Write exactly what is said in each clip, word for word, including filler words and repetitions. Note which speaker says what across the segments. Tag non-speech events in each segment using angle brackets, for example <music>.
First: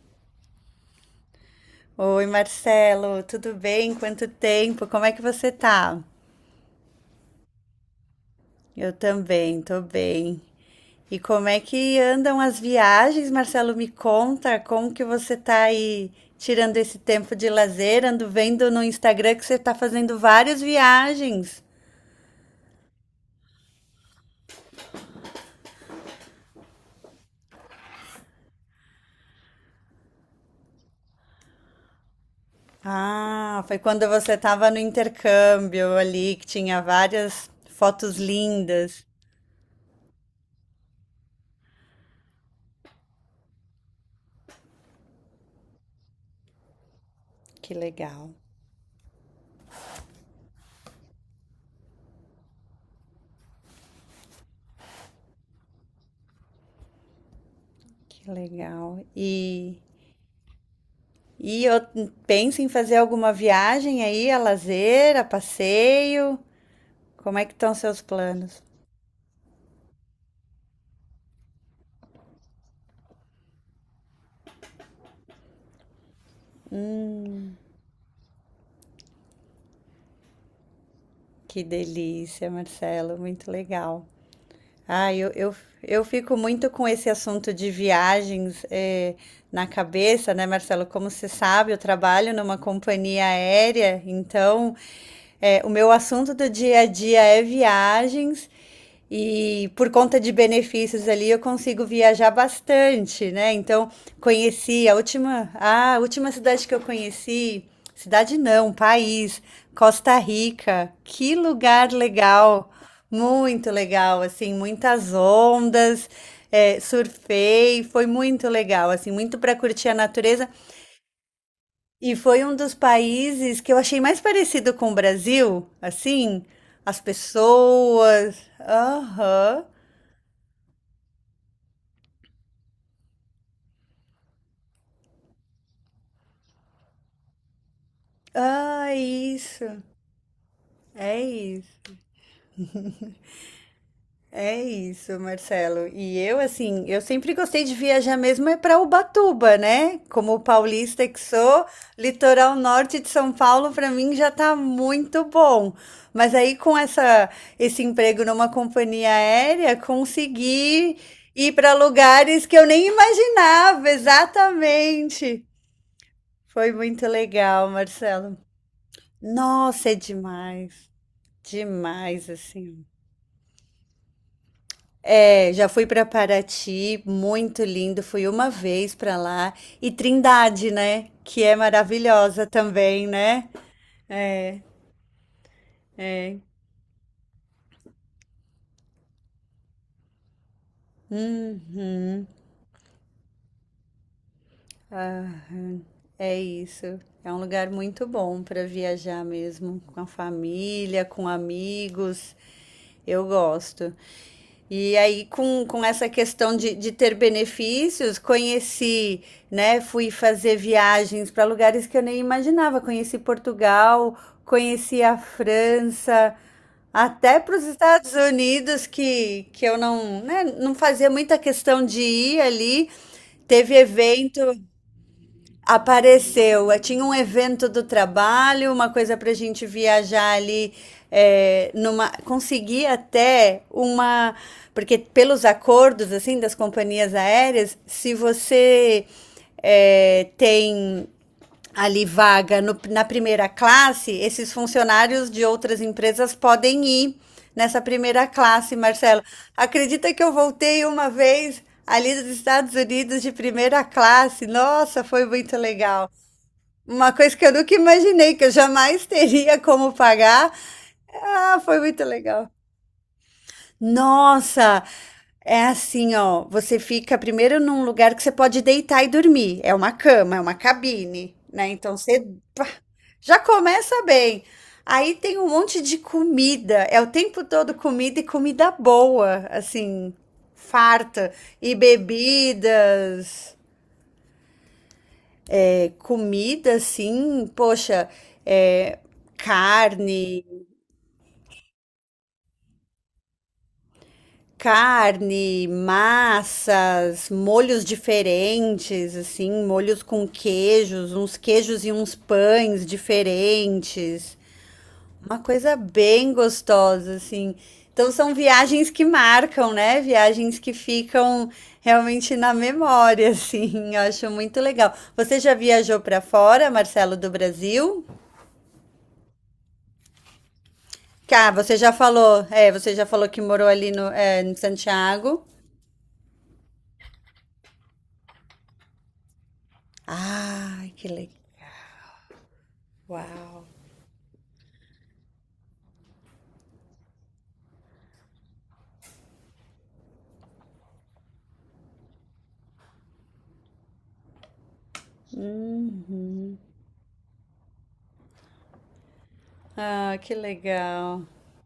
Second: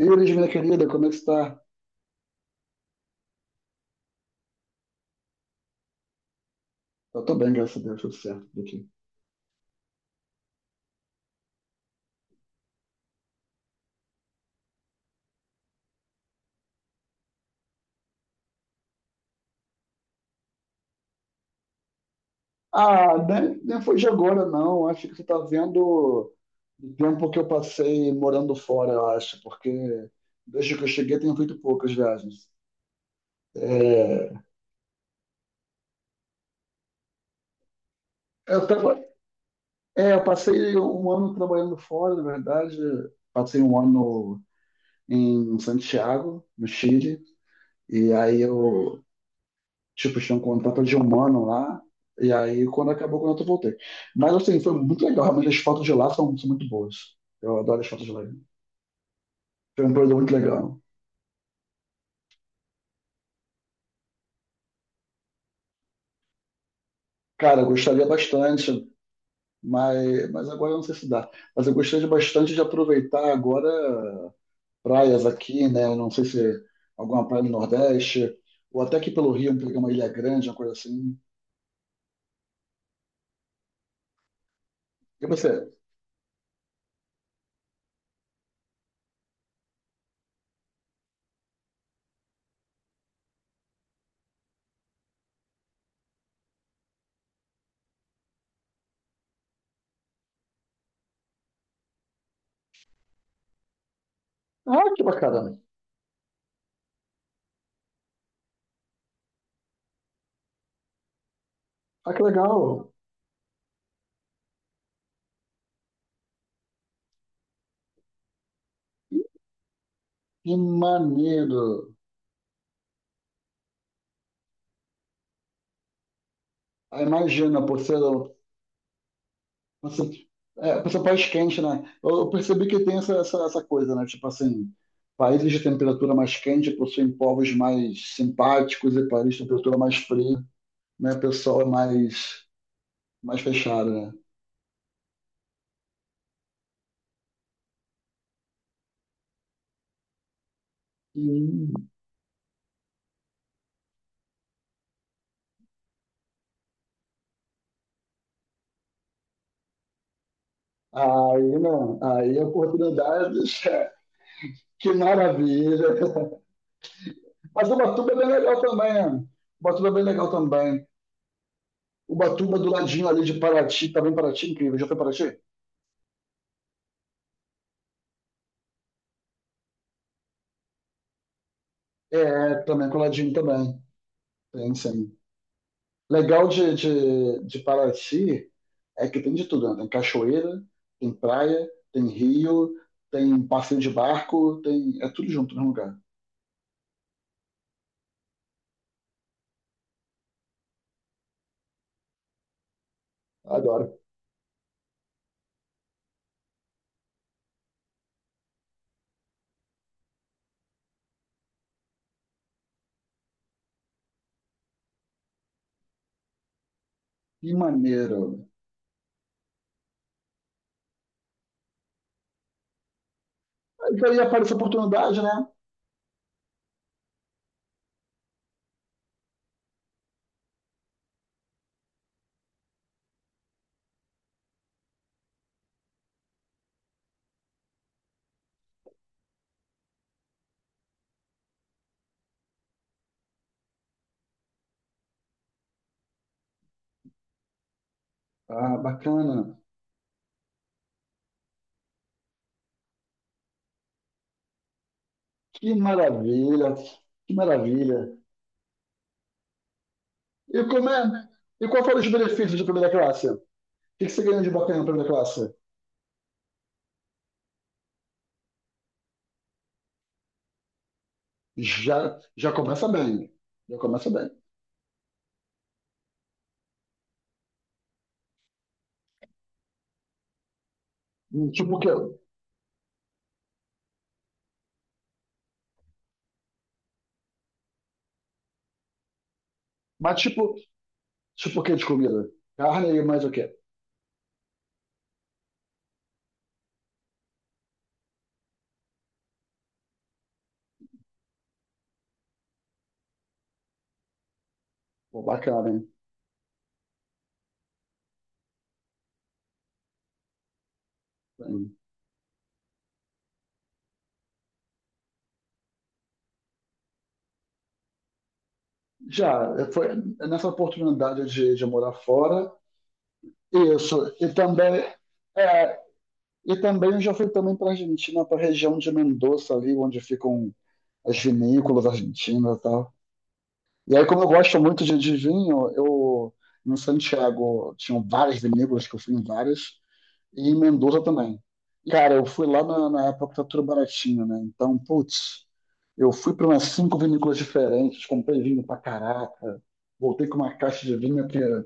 Speaker 1: E Elis, minha querida, como é que está?
Speaker 2: Oi, Marcelo, tudo bem? Quanto tempo? Como é que você tá?
Speaker 1: Eu tô bem, graças a Deus, tudo certo por aqui.
Speaker 2: Eu também, tô bem. E como é que andam as viagens, Marcelo? Me conta, como que você tá aí tirando esse tempo de lazer? Ando vendo no Instagram que você tá fazendo várias viagens.
Speaker 1: Ah, nem, nem foi de agora, não. Acho que você está vendo o tempo que eu passei morando fora, eu acho, porque desde que eu cheguei tenho feito poucas viagens.
Speaker 2: Ah, foi quando você
Speaker 1: É,
Speaker 2: tava no intercâmbio ali, que tinha várias fotos
Speaker 1: Eu, tava,
Speaker 2: lindas.
Speaker 1: é, eu passei um ano trabalhando fora, na verdade. Passei um ano em Santiago, no Chile,
Speaker 2: Que
Speaker 1: e
Speaker 2: legal,
Speaker 1: aí eu Tipo, tinha um contrato de um ano lá. E aí, quando acabou o contrato, eu voltei. Mas, assim, foi muito legal. Realmente, as fotos de lá são, são muito boas. Eu adoro as fotos de lá.
Speaker 2: que legal. E
Speaker 1: Foi um período muito legal.
Speaker 2: E eu pensa em fazer alguma viagem aí, a lazer, a passeio? Como é que
Speaker 1: Cara, eu
Speaker 2: estão seus
Speaker 1: gostaria
Speaker 2: planos?
Speaker 1: bastante, mas, mas agora eu não sei se dá. Mas eu gostaria bastante de aproveitar agora praias aqui, né? Eu não sei se
Speaker 2: Hum,
Speaker 1: alguma praia no Nordeste, ou até aqui pelo Rio, pegar uma ilha grande, uma coisa assim.
Speaker 2: que delícia, Marcelo, muito legal. Ah,
Speaker 1: E
Speaker 2: eu, eu,
Speaker 1: você?
Speaker 2: eu fico muito com esse assunto de viagens eh, na cabeça, né, Marcelo? Como você sabe, eu trabalho numa companhia aérea, então é, o meu assunto do dia a dia é viagens e por conta de benefícios ali eu consigo viajar bastante, né? Então
Speaker 1: Ah,
Speaker 2: conheci a
Speaker 1: que
Speaker 2: última,
Speaker 1: bacana.
Speaker 2: ah, a última cidade que eu conheci, cidade não, país, Costa Rica. Que lugar
Speaker 1: Ah, que
Speaker 2: legal,
Speaker 1: legal.
Speaker 2: muito legal, assim, muitas ondas. É, surfei, foi muito legal, assim, muito para curtir a natureza,
Speaker 1: Que maneiro.
Speaker 2: e foi um dos países que eu achei mais parecido com o Brasil, assim, as
Speaker 1: Ah, imagina, por ser
Speaker 2: pessoas. Aham.
Speaker 1: Você, é, você país quente, né? Eu, eu percebi que tem essa, essa, essa coisa, né? Tipo assim, países de temperatura mais quente possuem povos mais
Speaker 2: Ah,
Speaker 1: simpáticos e países de temperatura
Speaker 2: isso.
Speaker 1: mais fria, né?
Speaker 2: É
Speaker 1: O pessoal é
Speaker 2: isso.
Speaker 1: mais, mais fechado, né?
Speaker 2: É isso, Marcelo. E eu, assim, eu sempre gostei de viajar mesmo é para Ubatuba, né? Como paulista que sou,
Speaker 1: Hum.
Speaker 2: litoral norte de São Paulo para mim já tá muito bom. Mas aí com essa esse emprego numa companhia aérea, consegui ir
Speaker 1: Aí,
Speaker 2: para
Speaker 1: não, aí
Speaker 2: lugares que eu nem
Speaker 1: oportunidades.
Speaker 2: imaginava,
Speaker 1: <laughs> Que
Speaker 2: exatamente.
Speaker 1: maravilha.
Speaker 2: Foi muito legal,
Speaker 1: Mas o Batuba é bem
Speaker 2: Marcelo.
Speaker 1: legal também, né? O Batuba
Speaker 2: Nossa,
Speaker 1: é
Speaker 2: é
Speaker 1: bem legal também.
Speaker 2: demais.
Speaker 1: O
Speaker 2: Demais,
Speaker 1: Batuba do
Speaker 2: assim.
Speaker 1: ladinho ali de Paraty, também Paraty, incrível. Já foi Paraty?
Speaker 2: É, já fui para Paraty, muito lindo. Fui uma vez para lá. E Trindade, né? Que é maravilhosa
Speaker 1: É, também é
Speaker 2: também,
Speaker 1: coladinho
Speaker 2: né?
Speaker 1: também. Tem, sim.
Speaker 2: É.
Speaker 1: Legal de, de, de Paraty é que tem de tudo, né? Tem cachoeira, tem praia, tem
Speaker 2: Uhum.
Speaker 1: rio, tem um passeio de barco, tem... é tudo junto no mesmo
Speaker 2: Aham.
Speaker 1: lugar.
Speaker 2: É isso. É um lugar muito bom para viajar mesmo, com a família, com amigos. Eu gosto.
Speaker 1: Adoro.
Speaker 2: E aí, com, com essa questão de, de ter benefícios, conheci, né? Fui fazer viagens para lugares que eu nem imaginava. Conheci Portugal, conheci a França, até
Speaker 1: Que
Speaker 2: para os Estados
Speaker 1: maneiro.
Speaker 2: Unidos, que, que eu não, né, não fazia muita questão de ir ali. Teve
Speaker 1: Aí daí
Speaker 2: evento.
Speaker 1: aparece a oportunidade, né?
Speaker 2: Apareceu. Eh, tinha um evento do trabalho, uma coisa para a gente viajar ali. É, numa, consegui até uma. Porque pelos acordos assim das companhias aéreas, se você é, tem ali vaga no- na primeira classe, esses funcionários de outras empresas podem ir nessa primeira classe,
Speaker 1: Ah,
Speaker 2: Marcelo.
Speaker 1: bacana.
Speaker 2: Acredita que eu voltei uma vez ali dos Estados Unidos de primeira classe? Nossa, foi muito
Speaker 1: Que
Speaker 2: legal.
Speaker 1: maravilha.
Speaker 2: Uma
Speaker 1: Que
Speaker 2: coisa que eu nunca
Speaker 1: maravilha.
Speaker 2: imaginei, que eu jamais teria como pagar.
Speaker 1: E como é?
Speaker 2: Ah,
Speaker 1: E
Speaker 2: foi
Speaker 1: qual foram
Speaker 2: muito
Speaker 1: os
Speaker 2: legal.
Speaker 1: benefícios de primeira classe? O que que você ganhou de bacana
Speaker 2: Nossa,
Speaker 1: na primeira classe?
Speaker 2: é assim, ó. Você fica primeiro num lugar que você pode deitar e dormir. É uma cama, é uma cabine, né? Então
Speaker 1: Já,
Speaker 2: você
Speaker 1: já começa bem.
Speaker 2: já
Speaker 1: Já
Speaker 2: começa
Speaker 1: começa bem.
Speaker 2: bem. Aí tem um monte de comida. É o tempo todo comida e comida boa, assim, farta.
Speaker 1: Hum,
Speaker 2: E
Speaker 1: Tipo o quê?
Speaker 2: bebidas, é, comida, assim, poxa, é,
Speaker 1: Mas
Speaker 2: carne,
Speaker 1: tipo, tipo o quê de comida? Carne e mais o quê?
Speaker 2: carne, massas, molhos diferentes, assim, molhos com queijos, uns queijos e uns pães diferentes.
Speaker 1: Pô,
Speaker 2: Uma
Speaker 1: bacana,
Speaker 2: coisa
Speaker 1: hein?
Speaker 2: bem gostosa, assim. Então são viagens que marcam, né? Viagens que ficam
Speaker 1: Hum.
Speaker 2: realmente na memória, assim. <laughs> Eu acho muito legal. Você já viajou para fora, Marcelo, do Brasil?
Speaker 1: Já, eh, foi nessa oportunidade
Speaker 2: Cá,
Speaker 1: de, de
Speaker 2: você já
Speaker 1: morar
Speaker 2: falou,
Speaker 1: fora,
Speaker 2: é, você já falou que morou ali no,
Speaker 1: isso, e
Speaker 2: é, em
Speaker 1: também,
Speaker 2: Santiago.
Speaker 1: é, e também eu já fui também para Argentina, para a região de Mendoza, ali onde ficam
Speaker 2: Ah, que
Speaker 1: as
Speaker 2: legal.
Speaker 1: vinícolas argentinas e tal.
Speaker 2: Uau.
Speaker 1: E aí, como eu gosto muito de, de vinho, eu, em Santiago, tinham várias vinícolas, que eu fui em várias, e Mendoza também. Cara, eu fui lá na, na época que tá tudo baratinho, né? Então, putz, eu fui para
Speaker 2: Uhum.
Speaker 1: umas cinco vinícolas diferentes, comprei vinho pra caraca,
Speaker 2: Ah,
Speaker 1: voltei
Speaker 2: que
Speaker 1: com uma caixa de vinho
Speaker 2: legal.
Speaker 1: que, sei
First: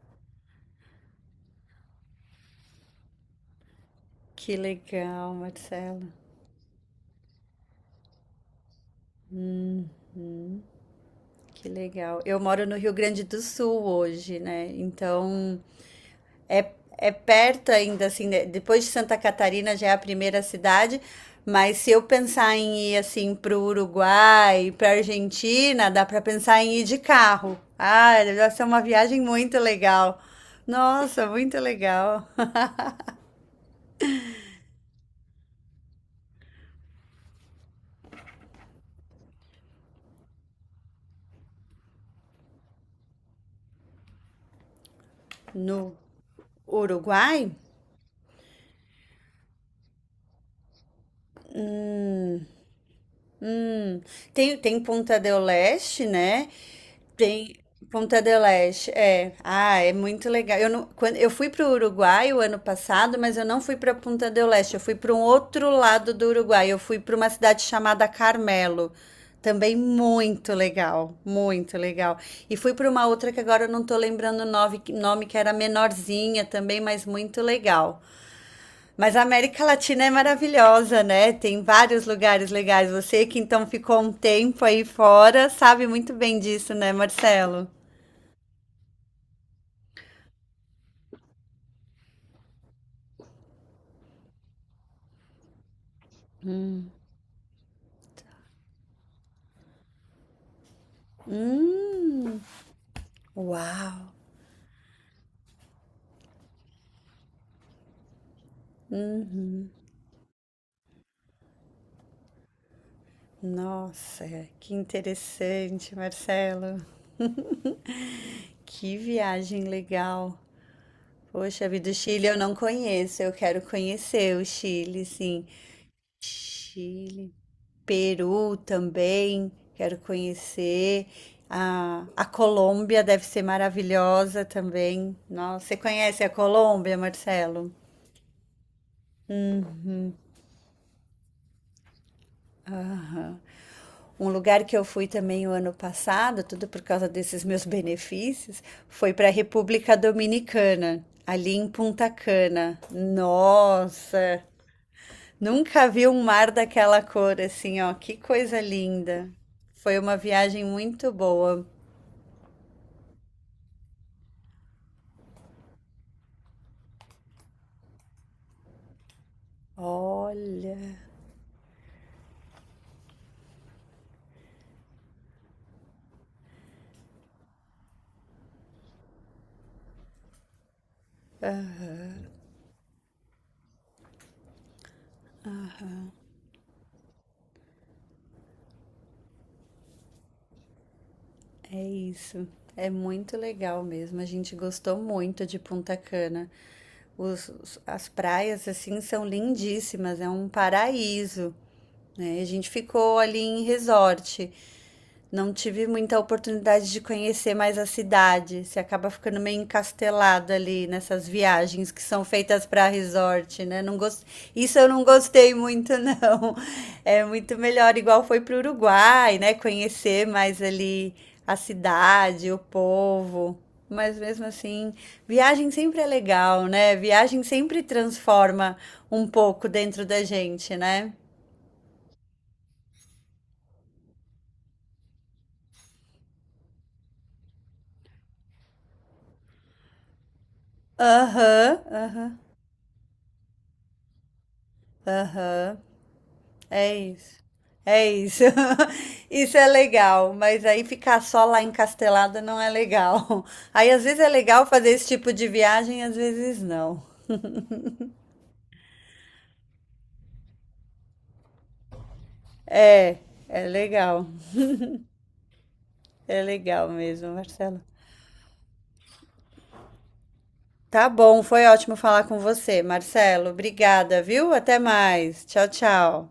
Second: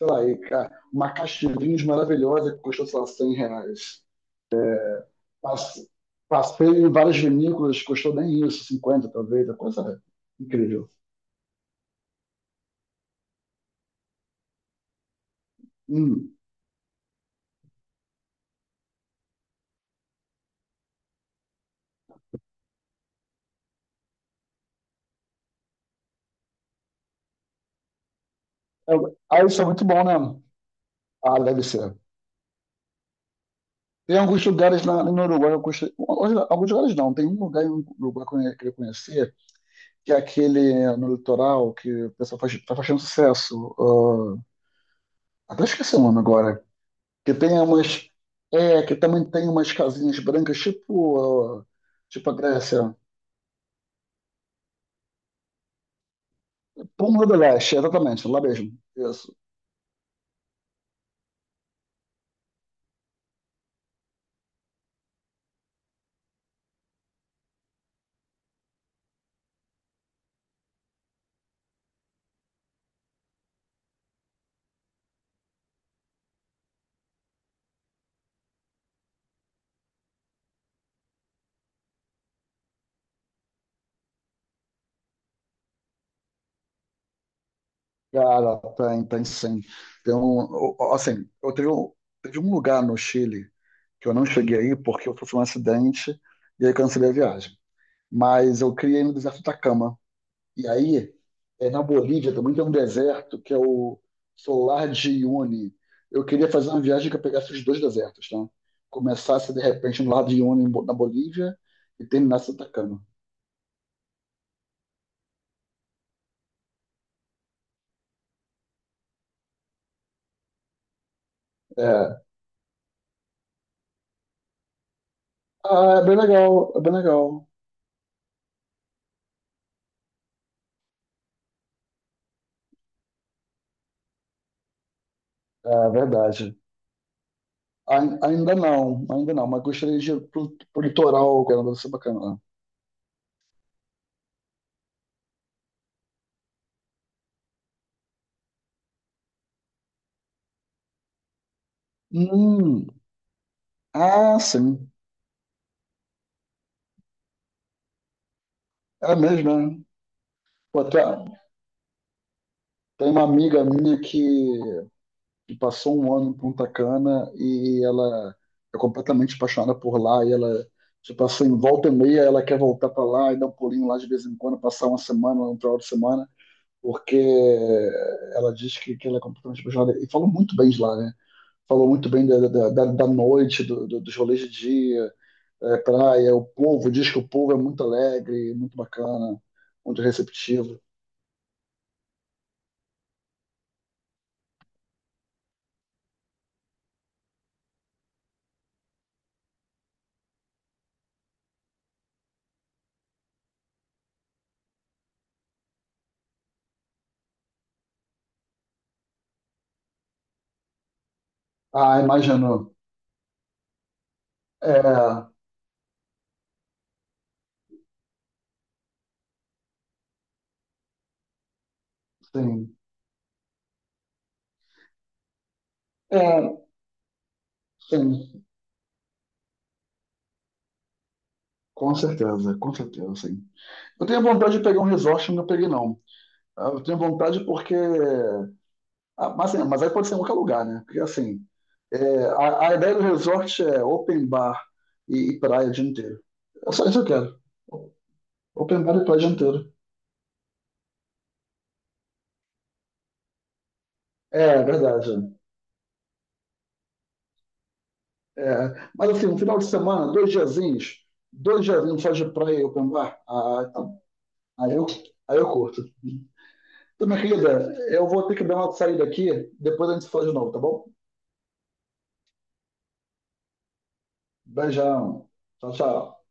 Speaker 1: lá, e, ca- uma caixa de vinhos maravilhosa que custou, sei lá, cem reais.
Speaker 2: Que legal,
Speaker 1: Passe-
Speaker 2: Marcelo.
Speaker 1: Passei em várias vinícolas, custou nem isso, cinquenta talvez, a coisa é incrível.
Speaker 2: Que legal. Eu moro no Rio Grande do Sul hoje, né? Então,
Speaker 1: Hum.
Speaker 2: é, é perto ainda, assim, de- depois de Santa Catarina já é a primeira cidade, mas se eu pensar em ir, assim, pro Uruguai, pra Argentina, dá pra pensar em ir de carro. Ah, deve ser uma
Speaker 1: É,
Speaker 2: viagem
Speaker 1: ah,
Speaker 2: muito
Speaker 1: isso é muito bom, né?
Speaker 2: legal. Nossa,
Speaker 1: Ah,
Speaker 2: muito
Speaker 1: deve ser.
Speaker 2: legal. <laughs>
Speaker 1: Tem alguns lugares na, no Uruguai, eu gostei, alguns alguns lugares não, tem um lugar no Uruguai que eu queria conhecer, que é aquele no litoral que o pessoal faz, tá fazendo sucesso. Ah, até
Speaker 2: No
Speaker 1: esqueci o nome agora. Que
Speaker 2: Uruguai?
Speaker 1: tem umas. É, que também tem umas casinhas brancas, tipo, ah, tipo a Grécia.
Speaker 2: Hum, tem, tem Ponta del Este, né?
Speaker 1: Pômulo do
Speaker 2: Tem
Speaker 1: Leste,
Speaker 2: Ponta
Speaker 1: exatamente, lá
Speaker 2: del
Speaker 1: mesmo.
Speaker 2: Este, é.
Speaker 1: Isso.
Speaker 2: Ah, é muito legal. Eu, não, quando, eu fui para o Uruguai o ano passado, mas eu não fui para Ponta del Este, eu fui para um outro lado do Uruguai. Eu fui para uma cidade chamada Carmelo. Também muito legal, muito legal. E fui para uma outra que agora eu não tô lembrando o nove- nome, que era menorzinha também, mas muito legal. Mas a América Latina é maravilhosa, né? Tem vários lugares legais. Você que então ficou um tempo aí fora, sabe muito bem disso, né, Marcelo?
Speaker 1: Cara, tem, tem sim. Tem um, o- assim, eu teve um, teve um lugar no Chile que eu não cheguei aí porque eu sofri um acidente e aí cancelei a viagem. Mas eu criei no deserto da Cama. E aí, é, na Bolívia
Speaker 2: Hum,
Speaker 1: também tem um deserto que é
Speaker 2: uau.
Speaker 1: o Solar de Uyuni. Eu queria fazer uma viagem que eu pegasse os dois desertos, tá? Começasse de
Speaker 2: Uhum.
Speaker 1: repente no lado de Uyuni em Bo- na Bolívia e terminasse em Atacama.
Speaker 2: Nossa, que interessante, Marcelo. <laughs> Que viagem legal. Poxa vida, o Chile
Speaker 1: É.
Speaker 2: eu não conheço. Eu quero conhecer o Chile, sim.
Speaker 1: Ah, é bem legal, é bem
Speaker 2: Chile.
Speaker 1: legal.
Speaker 2: Peru também, quero conhecer. A, a Colômbia deve ser maravilhosa também. Nossa, você
Speaker 1: É
Speaker 2: conhece a
Speaker 1: verdade.
Speaker 2: Colômbia, Marcelo?
Speaker 1: Ai- Ainda não, ainda não, mas gostaria de ir pro, pro litoral, que era deve ser bacana lá.
Speaker 2: Aham. Um lugar que eu fui também o ano passado, tudo por causa desses meus benefícios, foi para a República Dominicana, ali em Punta Cana.
Speaker 1: Hum, ah,
Speaker 2: Nossa,
Speaker 1: sim,
Speaker 2: nunca vi um mar daquela cor assim, ó, que coisa
Speaker 1: é
Speaker 2: linda.
Speaker 1: mesmo, né?
Speaker 2: Foi uma viagem
Speaker 1: Pô, tem
Speaker 2: muito boa.
Speaker 1: tem uma amiga minha que e passou um ano em Punta Cana, e ela é completamente apaixonada por lá, e ela,
Speaker 2: Olha.
Speaker 1: tipo, assim, volta e meia ela quer voltar para lá e dar um pulinho lá de vez em quando, passar uma semana, um final de semana, porque ela diz que, que ela é completamente apaixonada, e falou muito bem de lá, né? Falou muito bem da, da, da, da noite, do, do, dos rolês de dia, é, praia. O povo diz que o povo é muito alegre, muito bacana, muito receptivo.
Speaker 2: É isso. É muito legal mesmo. A gente gostou muito de Punta Cana. Os, os- as praias, assim, são lindíssimas. É um paraíso, né? A gente ficou ali em resort. Não tive muita oportunidade de conhecer mais a cidade. Você acaba ficando meio encastelado ali nessas viagens
Speaker 1: Ah,
Speaker 2: que são feitas
Speaker 1: imagino.
Speaker 2: para resort, né? Não gost... Isso eu não
Speaker 1: É,
Speaker 2: gostei muito, não. <laughs> É muito melhor, igual foi para o Uruguai, né? Conhecer mais ali a cidade, o
Speaker 1: sim.
Speaker 2: povo. Mas mesmo assim, viagem sempre é legal,
Speaker 1: É,
Speaker 2: né? Viagem sempre
Speaker 1: sim.
Speaker 2: transforma um pouco dentro da gente, né?
Speaker 1: Com certeza, com certeza, sim. Eu tenho vontade de pegar um resort, não peguei, não. Ah, eu tenho vontade porque. Ah, mas, assim, mas aí pode ser em qualquer lugar, né? Porque assim,
Speaker 2: Aham,
Speaker 1: é,
Speaker 2: aham,
Speaker 1: a, a ideia do resort é open bar e, e praia o
Speaker 2: aham.
Speaker 1: dia inteiro. É só
Speaker 2: É
Speaker 1: isso que eu quero.
Speaker 2: isso. É isso.
Speaker 1: Open bar e praia o
Speaker 2: <laughs>
Speaker 1: dia
Speaker 2: Isso
Speaker 1: inteiro.
Speaker 2: é legal, mas aí ficar só lá encastelada não é legal. <laughs> Aí às vezes é
Speaker 1: É, é
Speaker 2: legal fazer esse
Speaker 1: verdade.
Speaker 2: tipo de viagem, às vezes não.
Speaker 1: É. Mas assim, um final de semana, dois diazinhos, dois diazinhos só de praia e open
Speaker 2: É,
Speaker 1: bar, ah,
Speaker 2: é
Speaker 1: então,
Speaker 2: legal.
Speaker 1: aí eu, aí eu curto.
Speaker 2: É legal
Speaker 1: Então, minha
Speaker 2: mesmo,
Speaker 1: querida,
Speaker 2: Marcelo.
Speaker 1: eu vou ter que dar uma saída aqui, depois a gente se fala de novo, tá bom?
Speaker 2: Tá bom, foi ótimo falar com você, Marcelo. Obrigada, viu? Até
Speaker 1: Beijão.
Speaker 2: mais. Tchau,
Speaker 1: Tchau, tchau.
Speaker 2: tchau.